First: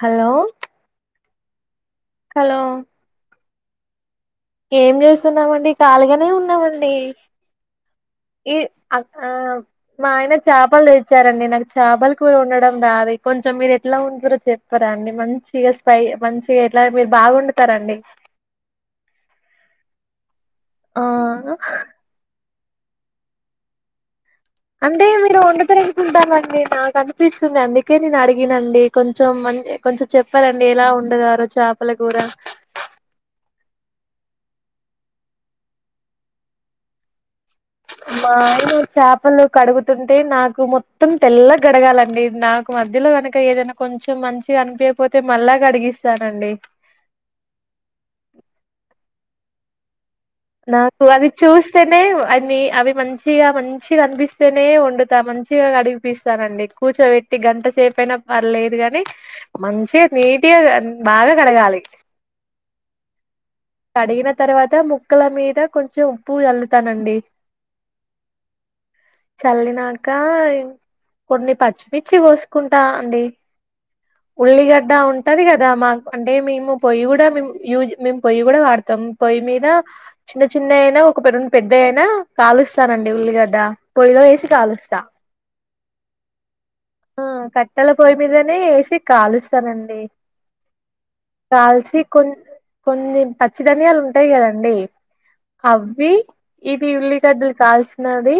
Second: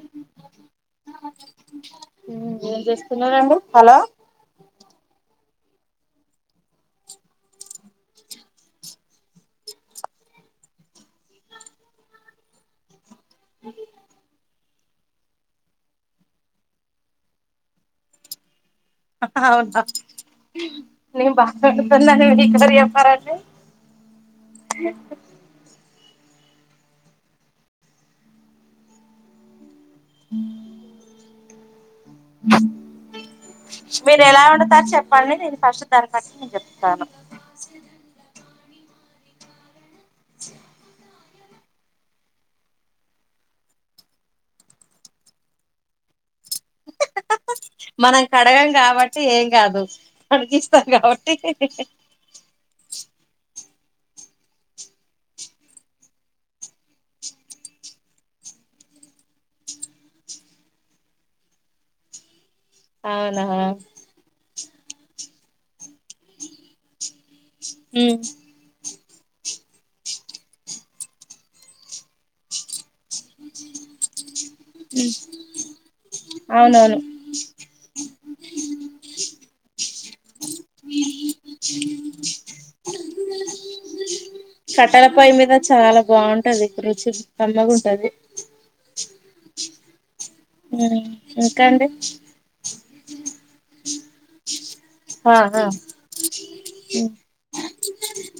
Hello hello మ్ ఏం చేస్తున్నరండి హలో ఏం చేస్తున్నమండి ఖాళీగనే ఉన్నమండి ఈ అక్కా మా ఆయన చాపలు తెచ్చారండి నాకు చాపల కూర వండడం రాదె కొంచెం మీరు ఎట్ల వండుతరో చెప్పారా అండి మంచిగా స్పై మంచిగ ఎట్ల మీరు బాగోండుతరండి అవునా ఆ నెను బాగోండుతనని మీకెవరు చెప్పారండి అంటే మీరు వండుతరనీ టానండి నాకు అనిపిస్తుంది అందుకే నేను అడిగినండి కొంచెం మం కొంచెం చెప్పారండి ఎలా వండుతారో చాపల కూర మీరు ఎలా వండుతారు చెప్పండి నేను ఫస్ట్ దాన్ని బట్టి నేను చెప్తాను మా ఆయన చాపలు కడుగుతుంటే నాకు మొత్తం తెల్లగా కడగాలండి నాకు మధ్యలో గనుక ఏదైన కొంచెం మంచిగా అనిపియపోతే మళ్ళా కడిగిస్తానండి మనం కడగం కబట్టి ఏం గాదు నాకు అది చూస్తేనే అవి అవి మంచి మంచిగా మంచిగా కనిపిస్తేనే వండుతా మంచిగా కడిగిపిస్తానండి కూర్చోబట్ గంటసేపు అయినా పర్లేదు గాని మంచిగా నీటిగా బాగా కడగాలి అవునా కడిగిన తర్వాత ముక్కల మీద కొంచెం ఉప్పు చల్లుతానండి చల్లినాక కొన్ని పచ్చిమిర్చి కోసుకుంటా అండి ఉల్లిగడ్డ ఉంటది కదా మాకు అంటే మేము అవునవును పొయ్యి కూడా మేమ్ యూస్ పొయ్యి కూడా వాడతాం పొయ్యి మీద చిన్న చిన్న అయినా ఒక [inaudible] పెద్దగా అయినా కాలుస్తానండి ఉల్లిగడ్డ పొయ్యిలో వేసి కాలుస్తా కట్టలపొయ్యి మీద చాలా బాగుంటది రుచి ఆ కట్టెల కమ్మగుంటది పొయ్యి మీదనే వేసి కాలుస్తానండి ఇంకా అండి కాల్సి కొన్ని కొన్ని పచ్చి ధనియాలు ఉంటాయి కద అండి ఆహా అవి ఇది ఉల్లిగడ్డలు కాల్చినది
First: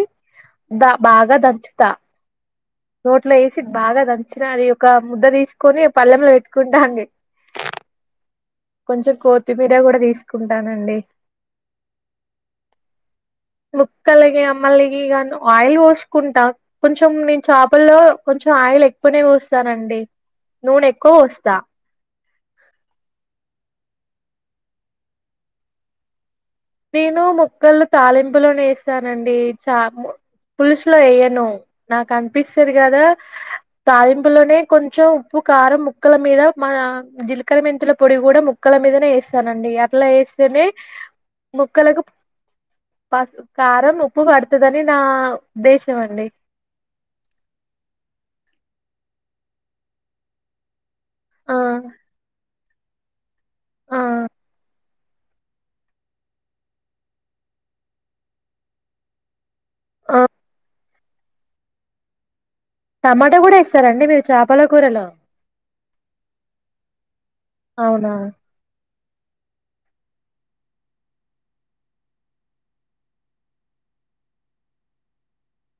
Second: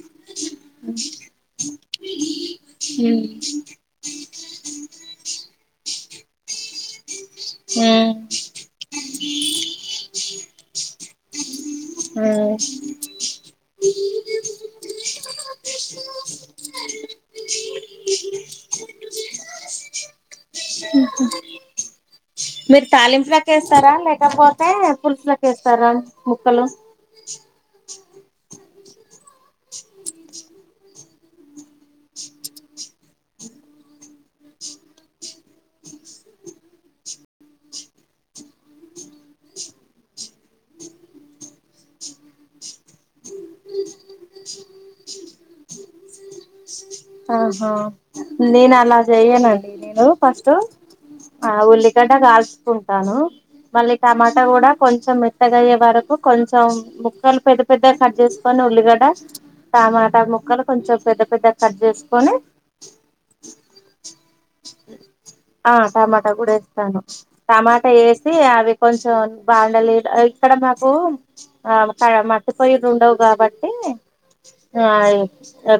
దా బాగా దంచుతా లో ఉమ్ వేసి బాగా దంచిన అది ఒక ముద్ద తీసుకొని పల్లెంలో పెట్టుకుంటాండి ఉమ్ కొంచెం కొత్తిమీర కూడా తీసుకుంటానండి ఆ ముక్కలకి మమ్మలకి ఇగా ఆయిల్ పోసుకుంటా కొంచెం నేను చేపల్లో కొంచెం ఆయిల్ ఎక్కువనే పోస్తానండి నూనె ఎక్కువ ఉహు పోస్తా మీరు తాలింపులకేస్తారా లేకపోతే పులుసులకి వేస్తారా ముక్కలు నేను ముక్కలు తాలింపులోనే వేస్తానండి చాము పులుసులో వేయ్యను నాకు అనిపిస్తది కదా తాలింపులోనే కొంచెం ఉప్పు కారం ముక్కల మీద మా జీలకర మెంతుల పొడి కూడా ము క్కల మీదనే వేస్తానండి అట్లా వేస్తేనే ముక్కలకు పసు కారం ఉప్పు పడుతుందని నా ఉద్దేశం అండి ఆహా నేను అలా చెయనండి నేను ఫస్ట్ ఆ ఉల్లిగడ్డ కాల్చుకుంటాను మళ్ళీ ఆ టమాటా కూడా కొంచెం మెత్తగయ్యే వరకు కొంచెం ముక్కలు పెద్ద పెద్ద కట్ గ చేసుకొని ఉల్లిగడ్డ ఆ టమాటా ముక్కలు కొంచెం పెద్ద పెద్దగ కట్ చేసుకొని టమాటో కూడా వేస్తారండి మీరు చేపల కూరలో ఆ టమాటా కూడా వేస్తాను టమాటా అవునా వేసి అవి కొంచెం బాగుండాలెడ్ ఇక్కడ మాకు ఆ మకాడ మట్టి పొయ్యిలు ఉండవు కాబట్టి ఆ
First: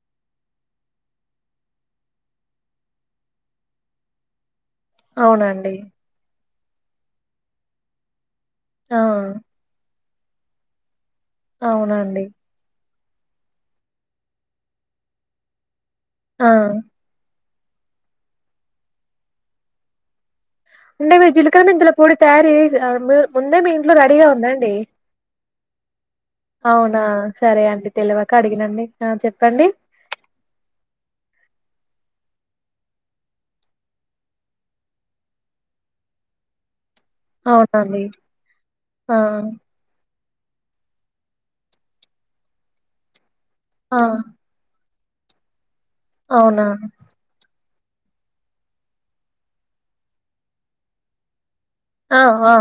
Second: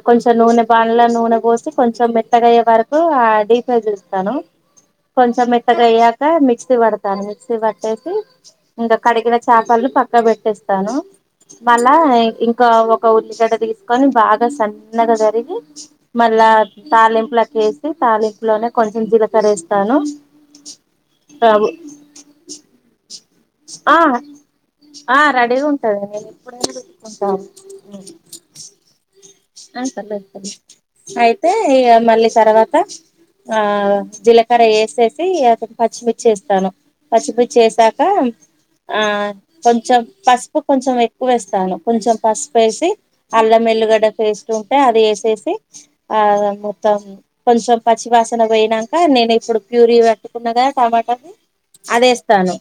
కొంచెం నూనె పా ల నూనె పోసి కొంచెం మెత్తగాయే వరకు ఆ ద్ డి ఫ్రై చేస్తాను కొంచెం అవునండి. మెత్తగా అయ్యాక మిక్సీ పడతాను మిక్సీ పట్టేసి ఇంకా ఆ! కడిగిన చా పళు పక్కకు పెట్టేస్తాను మళ్ళా అవునండి. ఇం ఒక ఉల్లిగడ్డ తీసుకొని బాగా సన్నగా తరిగి మళ్ళా ఆ! తాలింపుల చేసి తాలింపులోనే కొంచెం జీలకర వేస్తాను అంటే మీరు జీలకర మెంతుల పొడి తయారు చేసి ఆ ముందే మీ ఇంట్లో ఆ రెడీగా ఉంద అండి ఆ రెడీగా ఉంటదండి అవునా సరే అండి తెలియక అడిగినండి ఆ చెప్ ఆ పర్లేదు పర్లేదు అయితే ఇగా మళ్ళీ తర్వాత ఆ జీలకర్ర వేసేసి అ తర్వాత పచ్చిమిర్చి వేసేస్తాను పసుపు అవునండి. చేసాక ఆ కొన్ చెం పసుపు కొంచెం ఎక్కువేస్తాను కొంచెం పసుపేషీ అల్లం ఆ! ఎల్లిగడ్డ కుంట అది ఏసేసి ఆ అవునా! మొత్తం కొంచెం పచ్చివాసన పోయినాక నేను ఇప్పుడు ప్యూరీ వట్టుకున్నాగ టమాటది ఆ! అదేస్తాను ఆ!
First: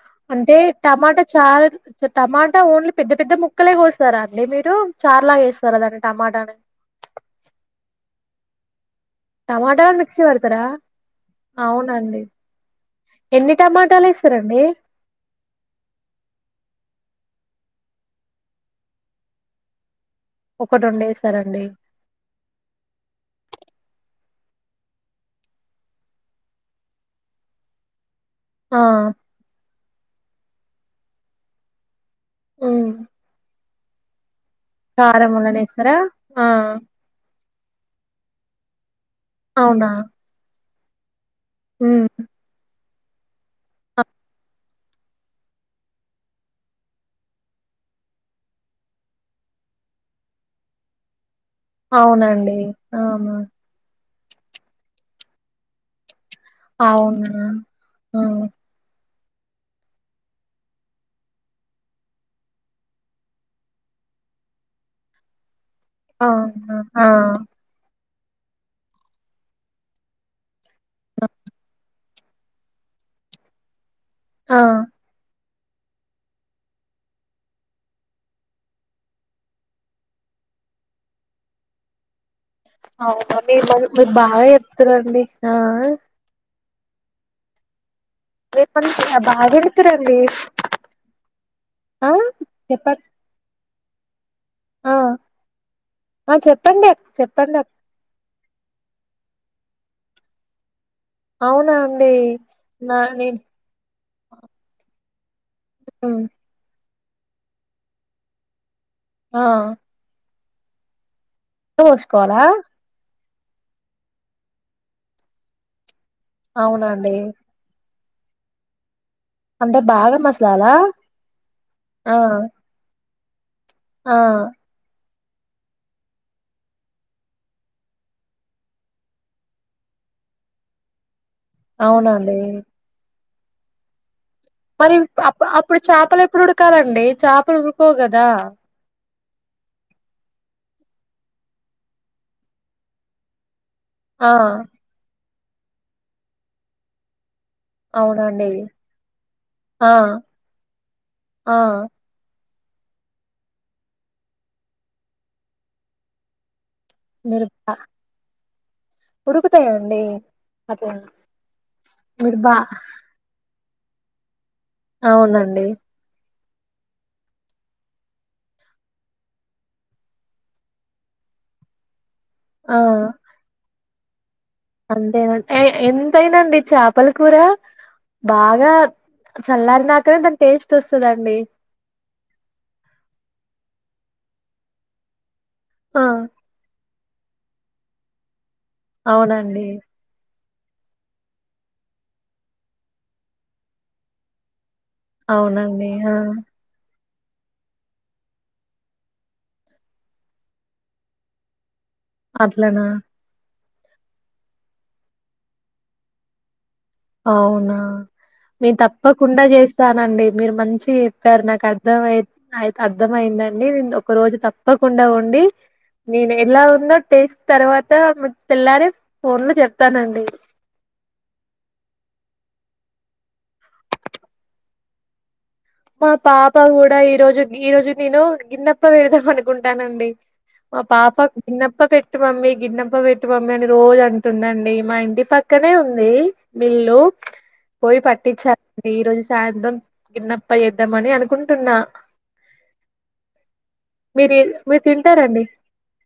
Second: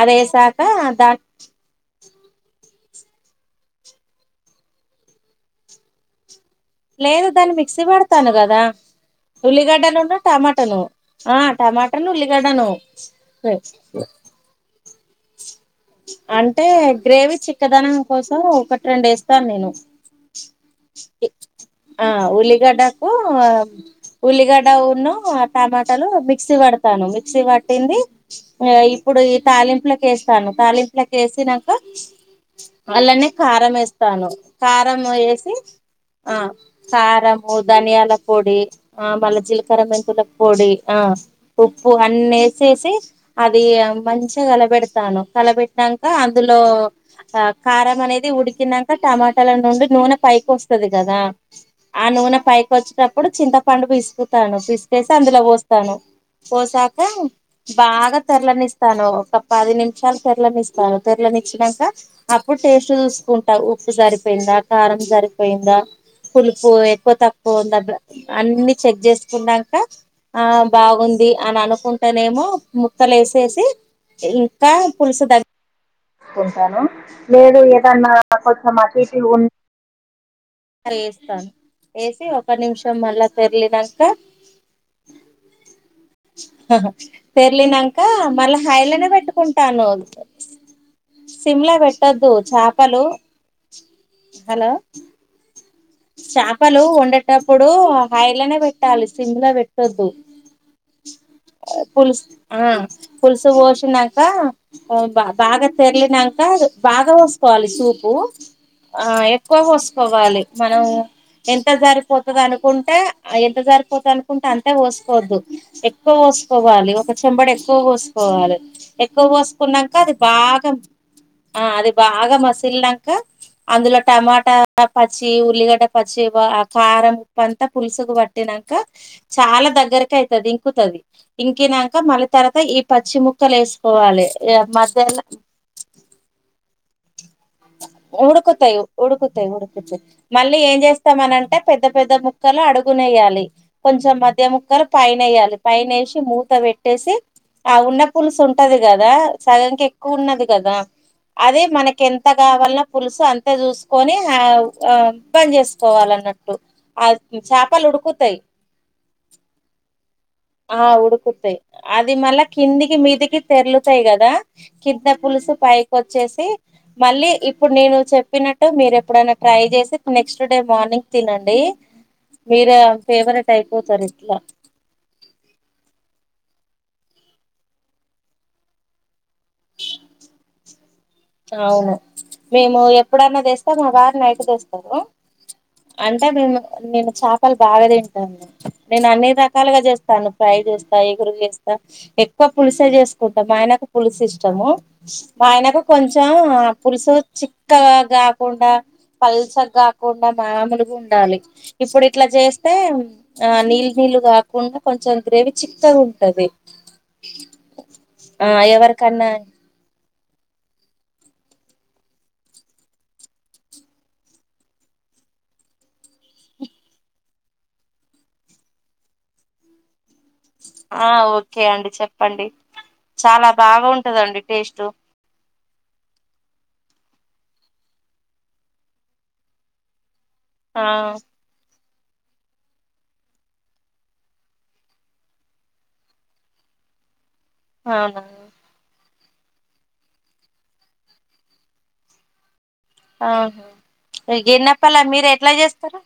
అదేసాక దాన్ చార్ అచ టమాటా ఓన్లీ పెద్ద పెద్ద ముక్కలే కోసారా అండి మీరు చార్లగేసారా దాన్ని టమాటని లేదు దాన్ని మిక్సీ పడతాను కదా ఉల్లిగడ్డ టమాటాలను నున్ను మిక్సీ పడతారా? టమాటను ఆ టమాటను అవునండి. ఉల్లిగడ్డను సరండీ అంటే గ్రేవీ చిక్కదనం కోసం ఒకటి రెండు ఏస్తాను నేను ఒక రెండేస్తరండి ఆ ఉళ్ళి గడ్డకు ఆ ఉల్లిగడ్డ ఉన్ను టమాటాలు మిక్సీ పడతాను మిక్సీ పట్టింది ఆ ఇప్పుడు ఈ తాలింపులకేస్తాను తాలింపులకేసినంకా హ్మ్. అల్లనే కారం ఏస్తాను కారం ఏసి ఆ కారము ధన్యాల పొడి మళ్ళా జీలకర అవునా మెంత్తుల పొడి ఆ ఉప్పు ఉమ్ అన్నెసేసి అదీ అ మంచిగా కలపెడ్ తాను కలపెట్నాకా అందులో ఆ కారం అనేది ఉడికినంక టమాటాల నుండి నూనె పైకోస్తది కదా ఆ నూనె అవునండి పైకొచ్చేటప్పుడు అవునా చింతపండు పిస్కుతాను పిసికేసి అందులో పోస్తాను పోసాకా అవునా బాగా ఆ తెల్లనిస్తాను ఒక పది నిమిషాలు తెర్లనిస్తారు తెర్లనిచ్చినాక అప్పుడు టేస్ట్ జూసుకుంటా ఉప్పు సరిపోయిందా కారం సరిపోయిందా పులుపు అవునా ఆ ఎక్కువ తక్కువ ఉంద అన్ని చెక్ జేసుకున్నంక ఆహ్ బాగుంది అని అనుకుంటేనేమో ముక్కలేసేసి ఆ ఇంక్కా పులుసు దగ్ కుంటాను లేదు ఏదన్నా కొంచెం అటు ఇటు ఉన్ ఏస్తాను ఏసి ఒక నిమిషం మళ్ళా అవునా మీర్ మరి తెరిలినాక మీరు బాగా జెప్తారండి ఆ ఆ తెర్లినంకా మళ్ళీ మీరు హైలనే మంచిగా బాగా పెట్టుకుంటాను ఎడుతురండి సిమ్లా ఆ వేట్టొద్దు చాపలు చెప్పండి హలో ఆ ఆ చాపలు చెప్పండి చెప్పండి వండేటప్పుడు హై లనే పెట్టాలి సిమ్ లో పెట్టొద్దు అవునా అండి పుల్స్ ఆ నా నేను పుల్సు వోషీనంక్ కా ఆహ్ బా బాగా ఉమ్ తెర్లినంక బాగా పోసుకోవాలి సూపు ఆహ్ ఆ ఎక్కువ వోస్కోవాలి మనం ఎంత ఉడక జరిపోతది పోసుకోవాలా అనుకున్ టె ఎంత సరిపోతది అనుకుంటే అంతా పోసుకోవద్దు ఎక్ ఎక్కువ వోస్కోవాలి ఒక అవునండి చెంబెడు ఎక్కువ వోస్కోవాలె ఎక్కువ అంటే వోస్కునంక అది బాగా మసలాలా ఆ అది ఆ బాగా మసిలినాక అందులో ఆ టమాటా ప పచ్చి ఉల్లిగడ్డ పచ్చి ఆ కారం ఉప్పు అంతా పులుసుకు వట్టినాక చాలా దగ్గరకైతది ఇంకుతది ఇంకినంక మళ్ళీ అవునండి తర్వాత ఈ పచ్చి ముక్కలు వేసుకోవాలె ఇగ మధ్యలో ఇప్పుడు చాపలేప్పుడు ఉడకాలండి చేపలు ఉడుకోవు కదా ఊడుకుతయి ఉడుకుతాయి ఉడుకుతాయి మళ్ళీ ఏం జేస్తామనంటే పెద్ద పెద్ద ముక్కలు అడుగునేయాలి కొంచెం ఆ మధ్య ముక్కలు పైనెయాలి పైనేషి మూత పెట్టేసి ఆ ఉన్న పులుసు అవునండి ఉంటది గదా సగంకి ఆ ఎక్కువ ఉన్నది గదా ఆ అది కెంత గావలన పులుసు అంతా చూసుకొని ఆహ్ ఆహ్ బంజెసుకోవాల అన్నట్టు ఆ చాపలు ఉడుకుతయ్ ఉడుకుతయండి ఆ ఉడుకుతయ్ అది మళ్ళ బా కిందికి మీదికి తెర్లుతయ్ గదా కింద పులుసు అవునండి పైకొచ్చేసి మళ్ళీ ఇప్పుడు నేను చెప్పినట్టు మీరెప్పుడైనా ట్రై జేసి నెక్స్ట్ డే మార్నింగ్ తినండి మీర ఆ ఫేవరెట్ అయిపోతరిట్లా అంతేనండి ఎంథైనండి చాపల కూర బాగా చల్లారినాక నే దాని టేస్ట్ ఒస్తదండి అవును మేము ఎపుడైనా తెస్తే మా వారు నైట్ తెస్తారు ఆ అంటే మేము నేను చాపలు బాగా దింటాండి నేనన్ని అవునండి రకాలుగా జేస్తాను ఫ్రై జేస్తా ఇగురు జేస్తా ఎక్కువ పులుసే జేస్కుంటాం మాయనకు పులుసు ఇష్టము మాయనకు అవునండి ఆ కొంచెం పులుసు చిక్కగా గాకుండా పల్సగ్ గాకుండా మామూలుగుండాలి ఇప్పుడు ఇట్ల జేస్తే అట్లనా ఆ నీళ్ళు నీళ్ళు గాకుండా కొంచెం గ్రేవీ చిక్కగుంటది అవునా నేను తప్పకుండా జేస్ స్తానండి మీరు మంచిగ జెప్పారు నాకు అర్థం అయి అయితే అర్థమైందండి నేను ఒక రోజు తప్పకుండ వొండి నేను ఎలా ఉందో టేస్ట్ తర్వాత మీక్ తెల్లారి ఫోన్లో జెప్తానండి ఆ ఓకే అండి చెప్పండి చాలా బాగుంటదండి టేస్ట్ మా పాప కూడా ఈరోజు ఈ రోజు నేను గిన్నెప్ప పెడదాం అనుకుంటానండి మా ఆ పాపకు గిన్నప్ప పెట్టు మమ్మీ గిన్నప్ప పెట్టు మమ్మీ అని రోజు అంటుందండి మా ఇంటి పక్కనే ఉంది మిల్లు పోయి అవునా పట్టిచ్చా రండి ఈరోజు సాయంత్రం గిన్నెప ప్పా చేద్దామని అనుకుంటున్నా ఆహా మీరు ప్చ్ మీరు గిన్నప్పల్ల తింటారండి మీరెట్లా చేస్తారు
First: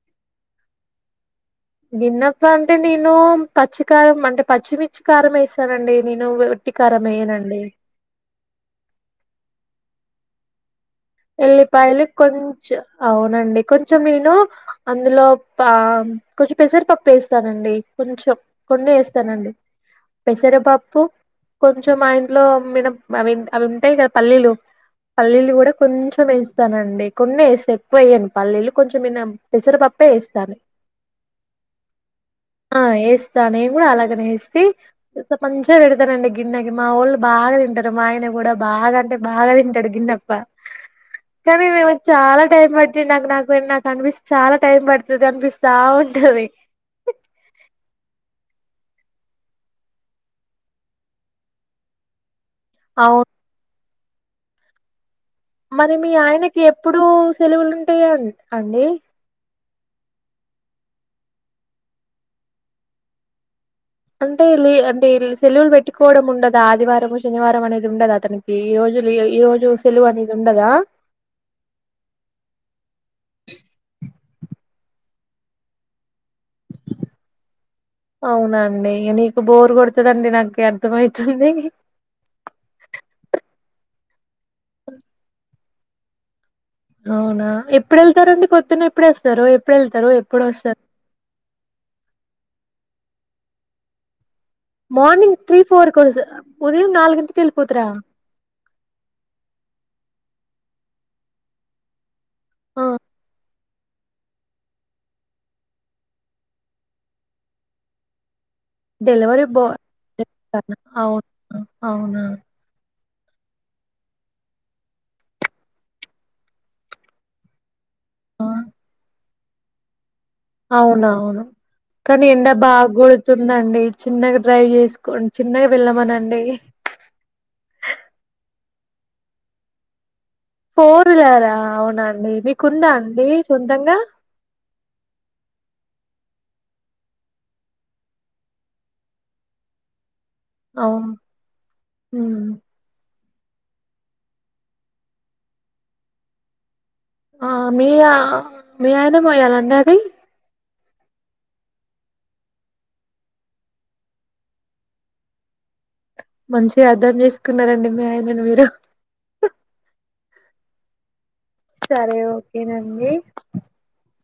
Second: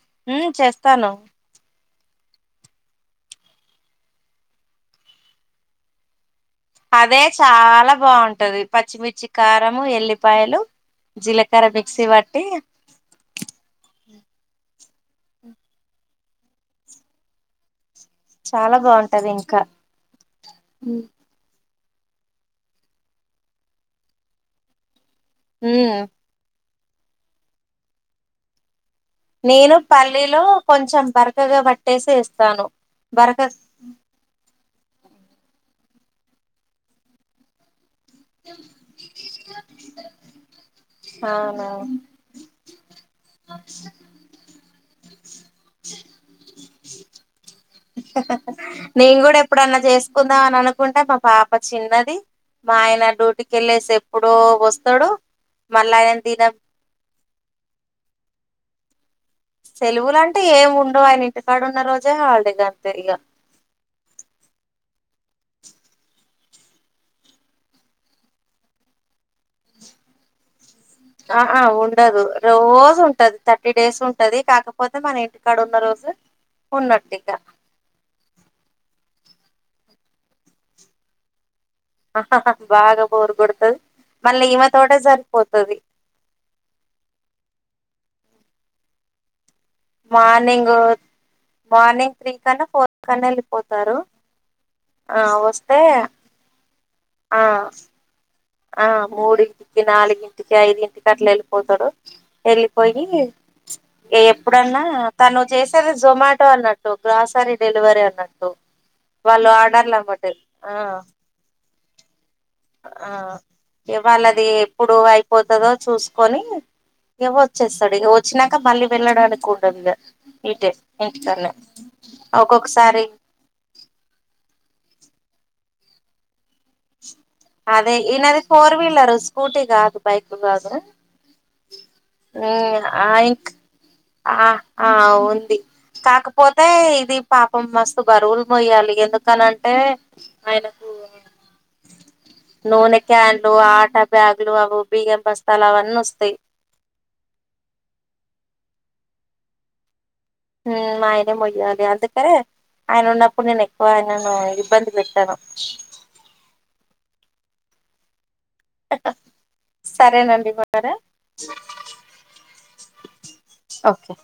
గిన్నప్పాంటే నేను పచ్చికారం అంటే పచ్చిమిర్చి కారం వేసానండి నేను కారం అదే వేయనండి చాలా బాగుంటది పచ్చిమిర్చి కారము ఎల్లిపాయలు జీలకర్ర ఎల్లిపాయలు మిక్సీ పట్టి కొంచం అవునండి కొంచెం నేను అందులో పా కొంచెం పెసరిపప్పు ఏస్తానండి కొంచెం చాలా కొన్ని బాగుంటది ఏస్తానండి ఇంకా పెసరపప్పు కొంచెం మా ఇంట్లో మినం అవి అవుంటాయి గదా పల్లీలు పల్లీలు కూడా ఉమ్ ఇస్తానండి కొన్నెస్తా ఎక్కువెయ్యను పల్లీలు కొంచం మీనం నేను పెసరపప్పే పల్లీలో ఏస్తాను కొంచెం బరకగా పట్టేసి ఏస్తాను బరక నేను గూడా అలాగనేేస్తి కోసేప్ మంచిగా పెడతారండి గిన్నెకి మా ఒళ్ళు బా దింటారు మా ఆయన గూడా బాగా అంటే బాగా తింటాడు గిన్నెప కానీ అవునా నాక్ చాలా టైం బట్టిందండి నాకు నాకన్పిస్ చాలా టైం పడతదా అనిపిస్తా ఉంటది నేను గూడా ఎప్పుడన్నా జేస్కుందాం అని అనుకుంటే మా పాప చిన్నది మా ఆయన అవును డ్యూటీ కెళ్లేసి ఎప్పుడో ఒస్తడు మరి మీ ఆయనకి ఎప్పుడూ సెలవులుంటాయి అండి సెలువులంటూ ఏముండవు ఆయన ఇంటికాడున్న రోజే హాల్డే గా అంతే ఇగా అంటే లి అంటే సెలవులు వెట్టుకోడం ఉండదా ఆదివారము శనివారం అనేది ఉండదా అతనికి ఈ రోజులు ఈ రోజు సెలువనేది ఉండదా ఆ ఆ ఉండదు రోజూంటది థర్టీ డేస్ ఉంటది కాకపోతే మన ఇంటికాడ ఉన్న రోజు ఉన్నట్టు ఇగ అవునాండి ఇగ నీకు బోరు గొడుతదండి నాకి అర్ధమైతుంది బాగా బోరుగోడుతది మళ్ళీ ఈమెతోటే జరిపోతది అవునా ఎప్పుడెళ్తారండి పొద్దున ఎప్పుడొస్తారు మార్నింగ్ మార్నింగ్ త్రీ కన్నా ఫోర్ కన్నా వెళ్ళిపోతారు ఆ మార్నింగ్ త్రీ వస్తే ఫోర్ క ఉదయం నాలగింటికి ఆ వేళ్లి పోతారా ఆ మూడింటికి నాలుగింటికి ఐదింటికి అట్లా వెళ్ళిపోతాడు ఆ వెళ్లిపోయి ఎప్పుడన్నా తను చేసేది జొమాటో అన్నట్టు గ్రాసరీ డెలివరీ అన్నట్టు డెలివరీ వాళ్ళు బాయ్ ఆర్డర్లు అమ్మటె ఆ అవును అవునా ఆ ఇగ వాళ్ళది ఎప్పుడు అయిపోతదో చూసుకొని ఇగ వచ్చేస్తాడు ఇగ ఆ! వచ్చినాక మళ్ళీ వెళ్ళడానికి ఉండదు ఇగా అవునవును కానీ ఎండా బాగ ఒక్కొక్కసారి కొడుతూ తుందండి చిన్నగా డ్రైవ్ చేసుకో చిన్నగా వెళ్ళమనండి అదే ఈనది ఫోర్ వీలరు స్కూటీ గాదు బైకు కాదా ఫోర్ వీలరా అవునండి అ మీకుందా ఆ అండి ఇక్ సొంతంగా ఆ ఆ ఉంది కాకపోతే ఇది పాపం మస్తు బరువులు మొయ్యాలి ఎందుకనంటే ఆ ఆయనకు ఉమ్ నూనె క్యాన్లు ఆటా బ్యాగులు అవి బియ్యం బస్తాలు అవన్నీ వస్తాయి ఆ మియా మీ ఆయన మోయాలండి అవి మా ఆయనే మొయ్యాలి అందుకరే ఆయన ఉన్నప్పుడు నేను ఎక్కువ ఆయనను ఇబ్బంది పెట్టాను మంచిగా అర్థం చేసుకున్నారండి మీ ఆయనను మీరు సరేనండి మా రా సరే ఓకేనండి ఓకే